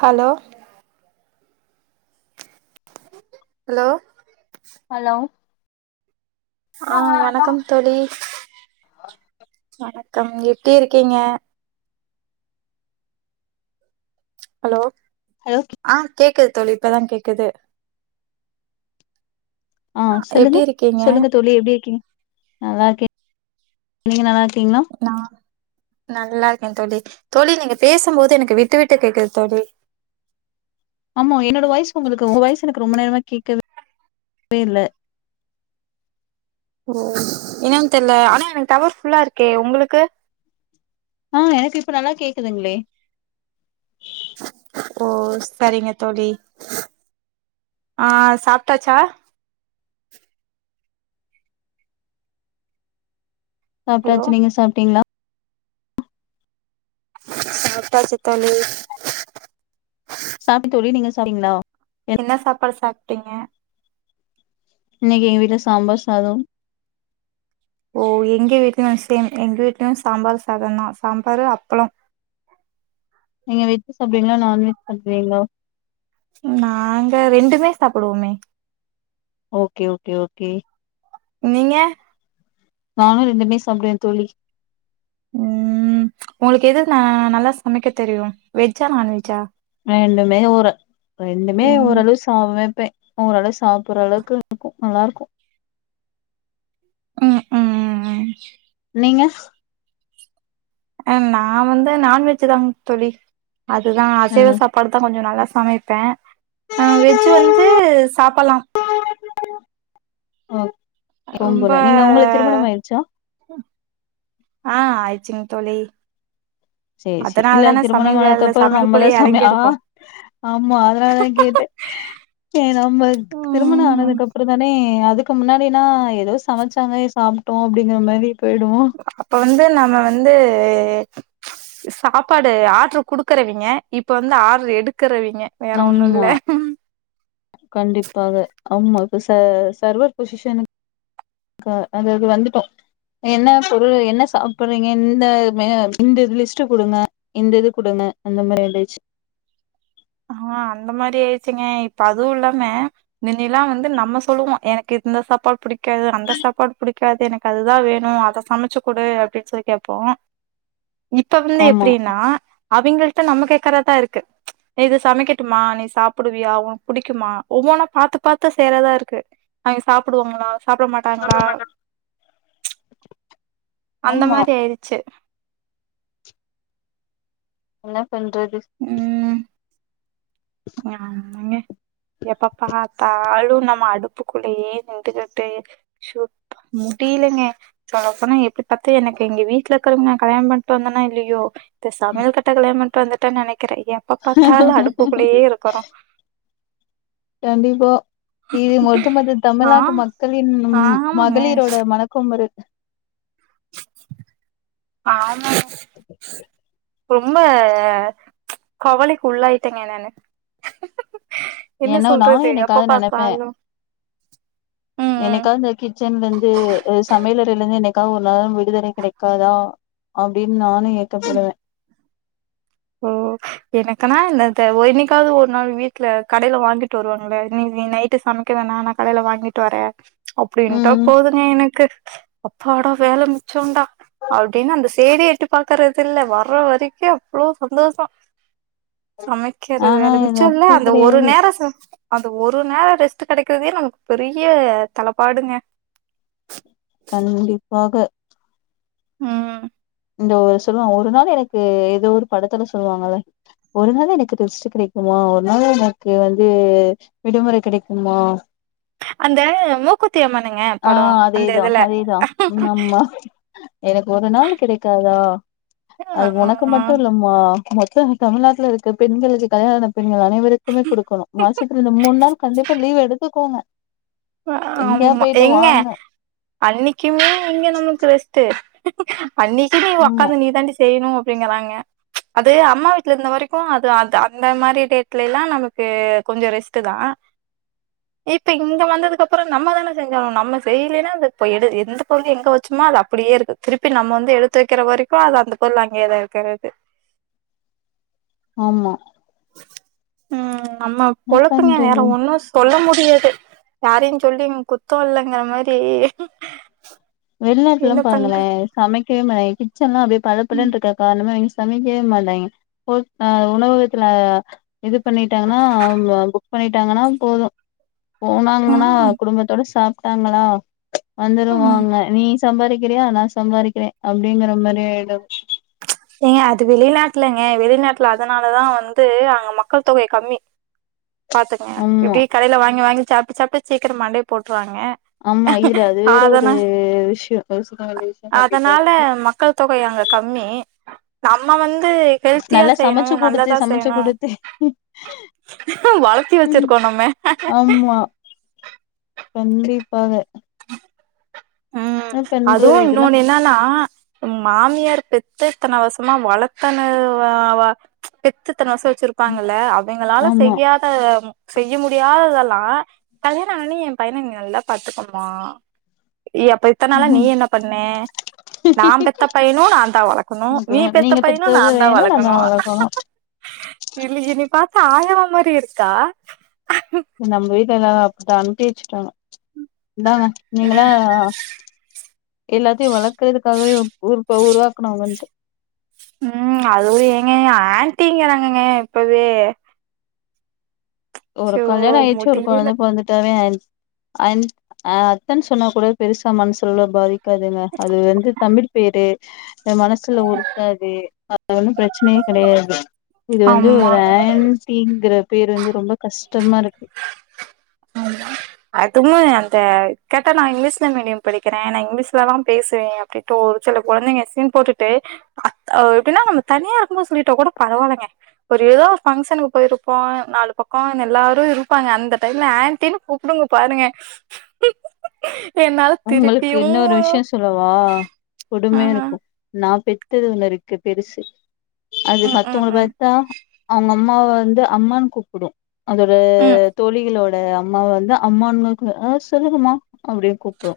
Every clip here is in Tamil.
ஹலோ ஹலோ ஹலோ ஆ ஹலோ வணக்கம் தோழி வணக்கம் எப்டி இருக்கீங்க ஹலோ ஹலோ கி ஆ கேக்குது தோழி இப்பதா கேக்குது ஆ சொல்லுங்க எப்டி இருக்கீங்க சொல்லுங்க தோழி எப்டி இருக்கிங்க நல்லா இருக்கே நீங்க நல்லா இருக்கீங்களா நா நல்லா இருக்கே தோழி தோழி நீங்க பேசும் போது எனக்கு விட்டு விட்டு கேக்குது தோழி ஆமா என்னோட வாய்ச் உங்களுக்கு உங்க வாய்ச் எனக்கு ரொம்ப நேரமா கேக்கவே இல்ல ஓ என்னன்னு தெரில ஆனா எனக்கு டவர் ஃபுல்லா இருக்கே உங்களுக்கு ஆ எனக்கு இப்ப நல்லா கேக்குதுங்களே ஓ சரிங்க தோழி ஆ சாப்ட்டாச்சா ஹலோ சாப்ட்டாச்சு நீங்க சாப்ட்டீங்களா சாப்ட்டாச்சு தோழி சாப்ட்டே தோழி நீங்க சா னிங்களா என்ன சாப்பாடு சாப்ட்டீங்க இன்னிக்கு எங்க வீட்ல சாம்பார் சாதொ ஓ எங்க வீட்லயு சேம் எங்க வீட்லயு சாம்பார் சாத தா சாம்பாரு அப்ள நீங்க வெஜ் சாப்டுவிங்களா நான்வெஜ் சாப்டுவிங்களா நாங்க ரெண்டுமே சாப்டுவோமே ஓகே ஓகே ஓகே நீங்க நானு ரெண்டுமே சாப்டுவே தோழி ம் உங்களுக்கு எது ந நல்லா சமைக்க தெரியு வெஜ்ஜா நான்வெஜ்ஜா ரெண்டுமே ஒரு ரெண்டுமே ம் ஓரளவு சமைப்பே ஓரளவு சாப்புட்ற அளவுக்கு இருக்கு நல்லா இருக்கு ம் ம் ம் ம் நீங்க நா வந்து நான்வெஜ் தா தோழி அதுதா அசைவ சாப் பாடுதா கொஞ்சோ நல்லா சமைப்பே அ வெஜ்ஜு வந்து சாப்பல்லா அ ரொம்ப பொம்பள நீங்க ஒங்களுக்கு திருமணம் ஆயிடுச்சா ஆ ஆயிச்சுங் தோழி சேரி சேரி அதனால இல்ல தான சமையல் வேல திருமணமானதுக்கப்றோ நம்மதா சமையலுக்குள்ளயே சமய ஆ எறங்கிருக்கோ ஆமா அதனால தா கேட்டே ஏ நமக் திருமண ம் ஆனதுக்கு அப்றோ தானே அதுக்கு முன்னாடினா ஏதோ சமச்சாங்க சாப் ட்டோ அப்டிங்கிற மாரி போயிடுவோ அப்ப வந்து நம்ம வந்து சாப்பாடு ஆர்டுரு குடுக்குறவைங்க இப்ப வந்து ஆர்டுரு எடுக்குறவைங்க வேற ஒண்ணு ஆமா இல்ல கண்டிப்பாக ஆமா இப்ப ச சர்வர் பொசிஷனுக் க அது அது வந்துட்டோ என்ன பொருள் என்ன சாப்பறீங்க இந்த மெ இந்த லிஸ்ட்டு குடுங்க இந்த இது குடுங்க அந்த மாரி ஆயிடுச்சு ஆ அந்த மாரி ஆயிடுச்சுங்க இப்ப அதுவு இல்லாம மின்னைலா வந்து நம்ம சொல்லுவோ எனக்கு இந்த சாப்பாடு புடிக்காது அந்த சாப்பாடு புடிக்காது எனக் கு அதுதா வேணு அத சமச்சு குடு அப்டின்னு சொல்லி கேப்போ இப்ப வந்து ஆமா எப்டின்னா அவிங்கள்ட்ட நம்ம கேக்குறதா இருக்கு ஏ இத சமைக்கட்டுமா நீ சாப்புடுவியா உனக்கு புடிக்குமா ஒவ்வொன்னா பாத்து பாத்து செய்றதா இருக்கு அவிங்க சாப்டுவாங்ளா சாப்ட மாட்டாங் அந்த மாரி ஆயிருச்சு என்னா பண்றது ம் [unintelligible] எப்ப பாத் தாலு நம்ம அடுப்புக்குள்ளயே நின்டுக்கிட்டு சொப்பா முடில்லங்க சொல்ல போனா எப்டி பத்து எனக்கு எங்க வீட்ல இருக்கிறவுங் நா கல்யாண பண்ட்டு வந்தன்னா இல்லயோ இந்த சமையல் கட்ட கல்யாணம் பண்ட்டு வந்துட்ட நனைக்கிற எப்ப பாத்தாலு அடுப்புக்குள்ளயே இருக்கறோ கண்டிப்பா இது ஒட்டுமொத்த ஆ தமிழ்நாட்டு மக்களின் ஆமாங்க மகளிரோட மனக்குமுறல் ஆமாங் ரொம்ப கவலைக் உள்ளாயிட்டங்க நானு என்ன என்னா நா சொல்றது எப்ப என்னைக்காது நனைப்ப பாத்தாலு ம் ம் என்னைக்காது கிச்சன்லருந்து சமையலறையிலந்து என்னைக்கா ஒரு நாள் விடுதலை கிடைக்காதா அப்டின் நானு ஏக்கப்படுவ ஓ எனைக்குன்னா இந்த த ஒ என்னைக்காவது ஒரு நாள் வீட்ல கடைல வாங்கிட்டு வருவாங்ள இன்னிக் நீ நைட்டு சமைக்க வேணா நா கடையில வாங்கிட்டு வர அப்டின்ட்டா ம் போதுங்க எனக்கு அப்பாட வேல மிச்சோண்டா அப்டின்னு அந்த சைடே எட்டி பாக்குறது இல்ல வர்ற வரைக்கு அவ்ளோ சந்தோசோ சமைக்கிறது ஆனா வேல இது மிச்சோல்ல அப்டி அந்த ஒரு கெடையாது நேரோ சம அந்த ஒரு நேரோ ரெஸ்ட்டு கெடைக்றதே நமக் பெரிய தலப்பாடுங்க கண்டிப்பாக ம் இந்த ஒரு சொல்லுவா ஒரு நாள் எனக்கு ஏதோ ஒரு படத்துல சொல்லுவாங்கல்ல ஒரு நாள் எனக்கு ரெஸ்ட்டு கிடைக்குமா ஒரு நாள் எனக்கு வந்து விடுமுறை கிடைக்குமா அந்த முக் ஆ அதேதா அதேதா ம் ஆமா எனக்கு ஒரு நாளு கிடைக் க்காதா அது ஒனக்கு ஆ மட்டு இல்லம் மா மொத்த தமிழ்நாட்ல இருக்க பெண்களுக்கு கல்யாண ஆன பெண்கள் அனைவருக்குமே குடுக்கணு மாசத்துல இந்த மூண் நாள் கண்டிப்பா லீவு எடுத்துக்கோங்க எங்கயா ஆமா போயிட்டு எங்க வாங்க அன்னைக்குமே எங்க நமக்கு ரெஸ்ட்டு அன்னைக்கு நீ ஆமா ஒக்காந்து நீ தாண்டி செய்யணு அப்டிங்கிறாங்க அது அம்மா வீட்ல இருந்த வரைக்கு அது அது அந்த மாரி டேட்லைலா நமக்கு கொஞ்ச ரெஸ்ட்டு தா இப்ப இங்க வந்து அதுக்கப்பற நம்ம தானே செஞ்சாகணு நம்ம செய்லைனா அது இப்ப எடு எந்த பொருள் எங்க வெச்சமோ அது அப்டியே இருக்கு திருப்பி நம்ம வந்து எடுத்து வெக்கிற வரைக்கு அது அந்த பொருள் அங்கேதா இருக்கிறது ஆமா ம் நம்ம என்ன பொழப்புங்க வேற பண்றது ஒன்னு சொல்ல முடியாது யாரையு சொல்லி ம் குத்த இல்லங்கிற மாரி வெளிநாட்லலா என்ன பண்ற பாருங்களே சமைக்கவே மாட்டேங்க கிச்சன்லா அப்டியே ம் பளப்பளன் இருக்க காரணமே அவங்கெ சமைக்கவே மாட்டாங்கெ போ அ உணவகத்துல இது பண்ணிட்டாங்கனா அவ் புக் பண்ணிட்டாங்கனா போது போனாங்கனா ம் குடும்பத்தோட சாப்ட்டாங்களா ம் வந்துருவாங்க நீ சம்பாரிக்கிறியா நா சம்பாரிக்கிறே அப்டிங்கிற மாரி ஆய்டு ஏங்க அது வெளிநாட்லங்க வெளிநாட்ல அதனாலதா வந்து அங்க மக்கள் தொகை கம்மி பாத்துக்குங்க ஆமா இப்டி கடைல வாங்கி வாங்கி சாப்ட்டு சாப்ட்டு சீக்கிர மண்டைய போட்டுருவாங்கெ ஆமா இதுல அது வேற ஒரு விஷ்ய கவ் சொல்ல வேண்டிய விஷ்ய கண்டிப்பா அதனால இருக்கு மக்கள் தொகை அங்க கம்மி நம்ம வந்து ஹெல்த்தியா நல்லா செய்யணு சமைச்சு குடுத்து நல்லதா சமைச்சு செய்யணு குடுத்து வளத்தி வெச்சிருக்கோ நம்ம ஆமா கண்டிப்பாக ம் பண்ற அதுவு இதெல்லா இன்னொன்னு என்னன்னா மாமியார் பெத்து இத்தன வர்சமா வளத்தன வா வா பெத்து இத்தன வர்ஷ வெச்சிருப்பாங்கல்ல அவுங்களால ஆமா செய்யாத் ஆ செய்ய முடியாததெல்லா கல்யாண ஆனி எ பையன நீ நல்லா பாத்துக்கோ மா எ அப்ப இத்தன் நாளா நீ என்ன பண்ண நா பெத்த பையனயு நாந்தா வளக்கணு ஓகே. நீ பெத்த நீங்க பையனயு பெத்தது நாந்தா வேணு நம்ம வளக்கணு இல்ல என்னைய பாத்தா ஆயமா மாரி இருக்கா நம்ம வீட்ல எல்லாரு அப்டித்தா அனுப்பி வெச்சுட்டாங்க இந்தாங்க நீங்களே எல்லாத்தையு வளக்கறதுக்காகவே ஊர்போய் உருவாக்கணு அங்க வந்ட்டு ம் அது ஏங்கங்க ஆன்ட்டிங்கிறாங்கங்க இப்பவே ஒரு ஐயோ கல்யாண ஆயிருச்சு ஒரு முடியல கொழந்த பொறந்துட் தது அன் அன் அ அத்தன் சொன்ன கூட பெருசா மனசுல உள்ள பாதிக் க்காதுங்க அது வந்து தமிழ் பேரு எ மனசுலவு இருக்காது அது ஒன்னு பிரச்சனையு கெடையாது இது வந்து ஆமா ஒரு ஆண்டிங்கிற பேரு வந்து ரொம்ப கஷ்டமா இருக்கு அதுவு அந்த கேட்டா நா இங்லீஷ்ல மீடியம் படிக்கிறே நா இங்லீஷ்ல தா பேசுவே அப்டிட்டு ஒரு சில கொழந்தைங்க சீன் போட்டுட்டு அ எப்டினா நம்ம தனியா இருக்கும்போது சொல்லிட்டா கூட பரவால்லங்க ஒரு ஏதோ ஒரு பங்க்ஷனுக்கு போயிருப்போ நாலு பக்கோ எல்லாரு இருப்பாங்க அந்த டைம்ல ஆண்டின்னு கூப் உடும்பு பாருங்க என்னால உங்களுக்கு திருப்பியு இன்னொரு விஷயோ சொல்லவா ஆ கொடுமையா இருக்கு நான் பெத்தது ஒன்னு இருக்கு பெருசு அது ம் ம் மத்தவங்கள ம் பாத்தா அவுங்க அம்மாவ வந்து அம்மான்னு கூப்பிடு அதோட ம் ம் தோழிகளோ ட அம்மாவ வந்து அம்மான்க்கு சொல்லுகமா அப்டின்னு கூப்பிடு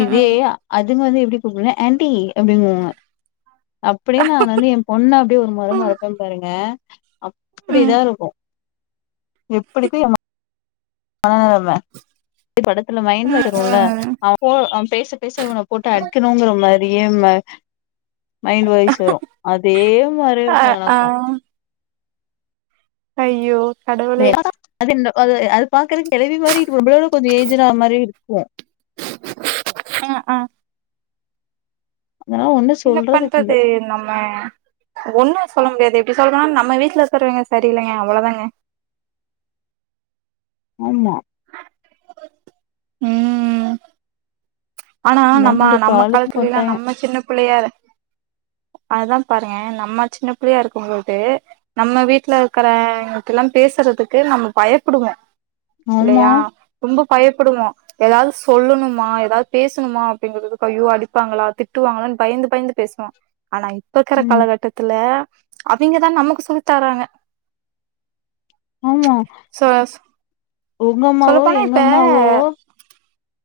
இதே அதுங்க வந்து எப்டி கூப்பிடுனா ஆண்டி அப்டிங்குவாங்க அப்டியே நான் வந்து எ பொண்ண அப்டி ஒரு மொற ம் மொறப்பே பாருங்க ம் அப்டிதா இருக்கு எப்டி இக்கு எ மனநெலம இ படத்துல மைண்ட ம் வாய்ஸ் வருல ம் அப்போ அவ பேச பேச இவன போட்டு அடிக்கணுங்கிற மாரி அதே மா மைண்ட் வாய்ஸ் வரு அதே மாரி அ இருக்கு ஆ எனக்கு ஐயோ கடவுளே அது அது அது பாக்குறக்கு கெழவி மாதிரி இருக்கு நம்ளோட கொஞ்சோ ஏஜ்டு ஆன மாரி இருக்கு ஆ ஆ அதனா ஒன்னு என்ன பண்றது நம்ம ஒன்னு சொல்ல முடியாது எப்டி சொல்லனுனா நம்ம வீட்ல இருக்குறவங்க சரி இல்லைங்க அவ்ளோதாங்க ஆமா ம் ஆனா என்ன நம்ம பண்ற நம்ம காலத்துக்கு காலத்துல எல்லா கட்டாயோ நம்ம சின்ன பிள்ளையாரு அதுதா பாருங்க நம்ம சின்ன பிள்ளயா இருக்கும் பொழ்து நம்ம வீட்ல இருக்கறங்கிட்ட எல்லா பேசுறதுக்கு நம்ம பயப்படுவோ ஆமா இல்லையா ரொம்ப பயப்படுவோ ஏதாது சொல்லணுமா ஏதாது பேசணுமா அப்படிங்குறதுக்கு ஐயோ அடிப்பாங்களா திட்டுவாங்களான்னனு பயந்து பயந்து பேசுவோ ஆனா இப் ப இக்கிற ம் காலகட்டத்துல அவிங்கதா நமக்கு சொல்லி தராங்க ஆமா சொயாஸ் உங்க அம்மாவோ எங்க அம்மாவோ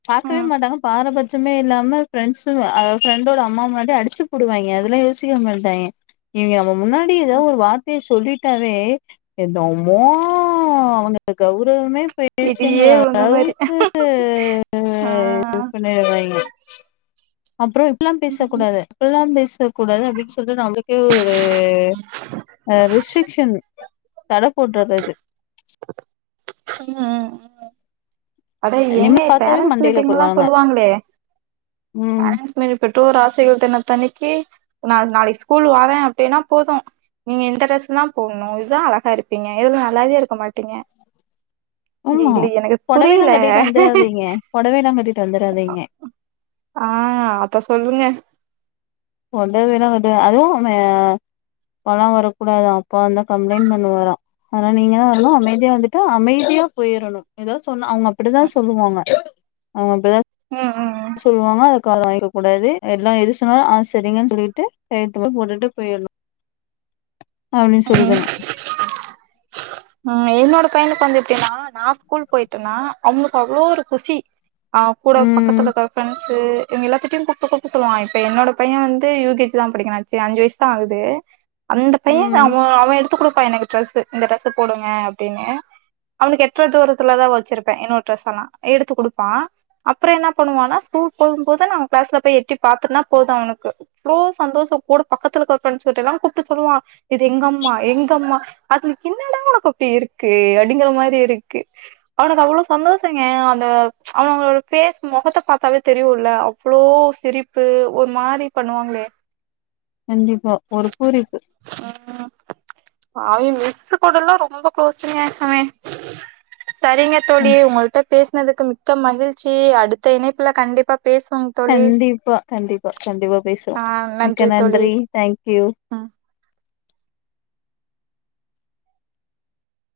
பாக்கவே ம் மாட்டாங்க பாரபச் சமே இல்லாம ஃப்ரெண்ட்ஸு அதாது ஃப்ரெண்டோட அம்மா முன்னாடி அடிச்சு புடுவாய்ங்க அதெல்லா யோசிக்க மாட்டாய்ங்க இவிங்க நம்ம முன்னாடி ஏதோ ஒரு வார்த்தைய ஸ் சொல்லிட்டாவே என்னமோ அவனுக்கு கௌரவமே போயிருச்சுன்னு இடியே விழுந்த மாரி ஆ நே இத பாருங்க அப்றோ இப்பில்லா ம் பேசக்கூடாது இப்பில்லா பேசக்கூடாது அப்டின்னு சொ சொல்ட்டு நம்ளுக்கே ஒரு அ ரிஸ்ட்ரிக்ஷன் தட போடுறது அது ம் அட நிம்மி ஏங்க பாத்தாவே பேரண்ட்ஸ் மண்டையில மீட்டிங்லா போடுவாங்க சொல்லுவாங்களே ம் பேரண்ட்ஸ் மீ பெற்றோர் ஆசிரியர் தெனத்தன்னிக்கு நாள் நாளைக்கு ஸ்கூல் வரே அப்டின்னா போது நீங்க இந்த ட்ரஸ் தா போட்ணு இதா அழகா இருப்பீங்க இதுல நல்லாவே இருக்க மாட்டீங்க இ ஆமா இல்ல எனக்கு புரியல புடவையெல்லா கட்டிட்டு வந்துராதீங்க ஆ அத சொல்லுங்க சொல்லவே வேணாங்க அது அது மே அப்பால்லா வரக்கூடாது அப்பா வந்தா கம்ப்ளைண்ட் பண்ணுவாரா ஆனா நீங்கதா வரணு அமைதியா வந்துட்டு அமைதியா போயிரணு ஏதாது சொன்னா அவங்க அப்டிதா சொல்லுவாங்க அவங்க அப்டிதா ம் ம் ம் சொல்லுவாங்க அத காதுல வாங்கிக்க கூடாது எல்லா எது சொன்னாலு ஆ சரிங்கன்னு சொல்லிட்டு கையெழுத்து மட்டு போட்டுட்டு போயிர்ணு அப்டின்னு ம் சொல்றாங்க ம் என்னோட பையனுக்கு வந்து எப்டின்னா நா ஸ்கூல்க்கு போயிட்டன்னா அவங்களுக்கு அவ்ளோ ஒரு குசி அவ கூட ம் பக்கத்துல இருக்க ஃபிரண்ட் டு இவிங்க எல்லாத்திட்டயு கூப்ட்டு கூப்ட்டு சொல்லுவா இப்ப என்னோட பையன் வந்து யு கே ஜி தா படிக்கிறா அஞ்சி வயசுதா ஆகுது அந்த பைய ம் அவ அவே எடுத்து குடுப்பா எனக்கு டிரெஸ்ஸு இந்த டிரரெஸ் போடுங்க அப்டின்னு அவனுக்கு எட்ர தூரத்துலதா வச்சிருப்பே என்னோட ட்ரெஸ்செல்லா எடுத்து குடுப்பா அப்பறோ என்ன பண்ணுவானா ஸ்கூல்க்கு போகும் போது நா அவே கிளாஸ்ல போய் எட்டி பாத்துட்டுன்னா போது அவனுக்கு இவ்ளோ சந்தோஷோ கூட பக்கத்துலக்கு இருக்க ஃப்ரெண்ட்ஸ் கிட்டயெல்லா கூப்ட்டு சொல்லுவா இது எங்க அம்மா எங்க அம்மா அதுல என்னடா உனக்கு அப்டி இருக்கு அப்டிங்கிற மாரி இருக்கு அவனுக்கு அவ்ளோ சந்தோஷங்க அந்த அவனுங்களோட பேஸ் மொகத்த பாத்தாவே தெரியுல்ல அவ் ளோ சிரிப்பு ஒரு மாரி பண்ணுவாங்களே கண்டிப்பா ஒரு பூரிப்பு ம் ஆயே மிஸ்கூடல்லா ரொம்ப குளோஸ்ங்க அவே சரிங்க தோழி ம் உங்கள்ட பேசுனதுக்கு மிக்க மகிழ்ச்சி அடுத்த இணைப்புல கண்டிப்பா பேசுவங் கண்டிப்பா கண்டிப்பா கண்டிப்பா பேசுறோ மிக்க நன்றி தேங்க்யூ ஆ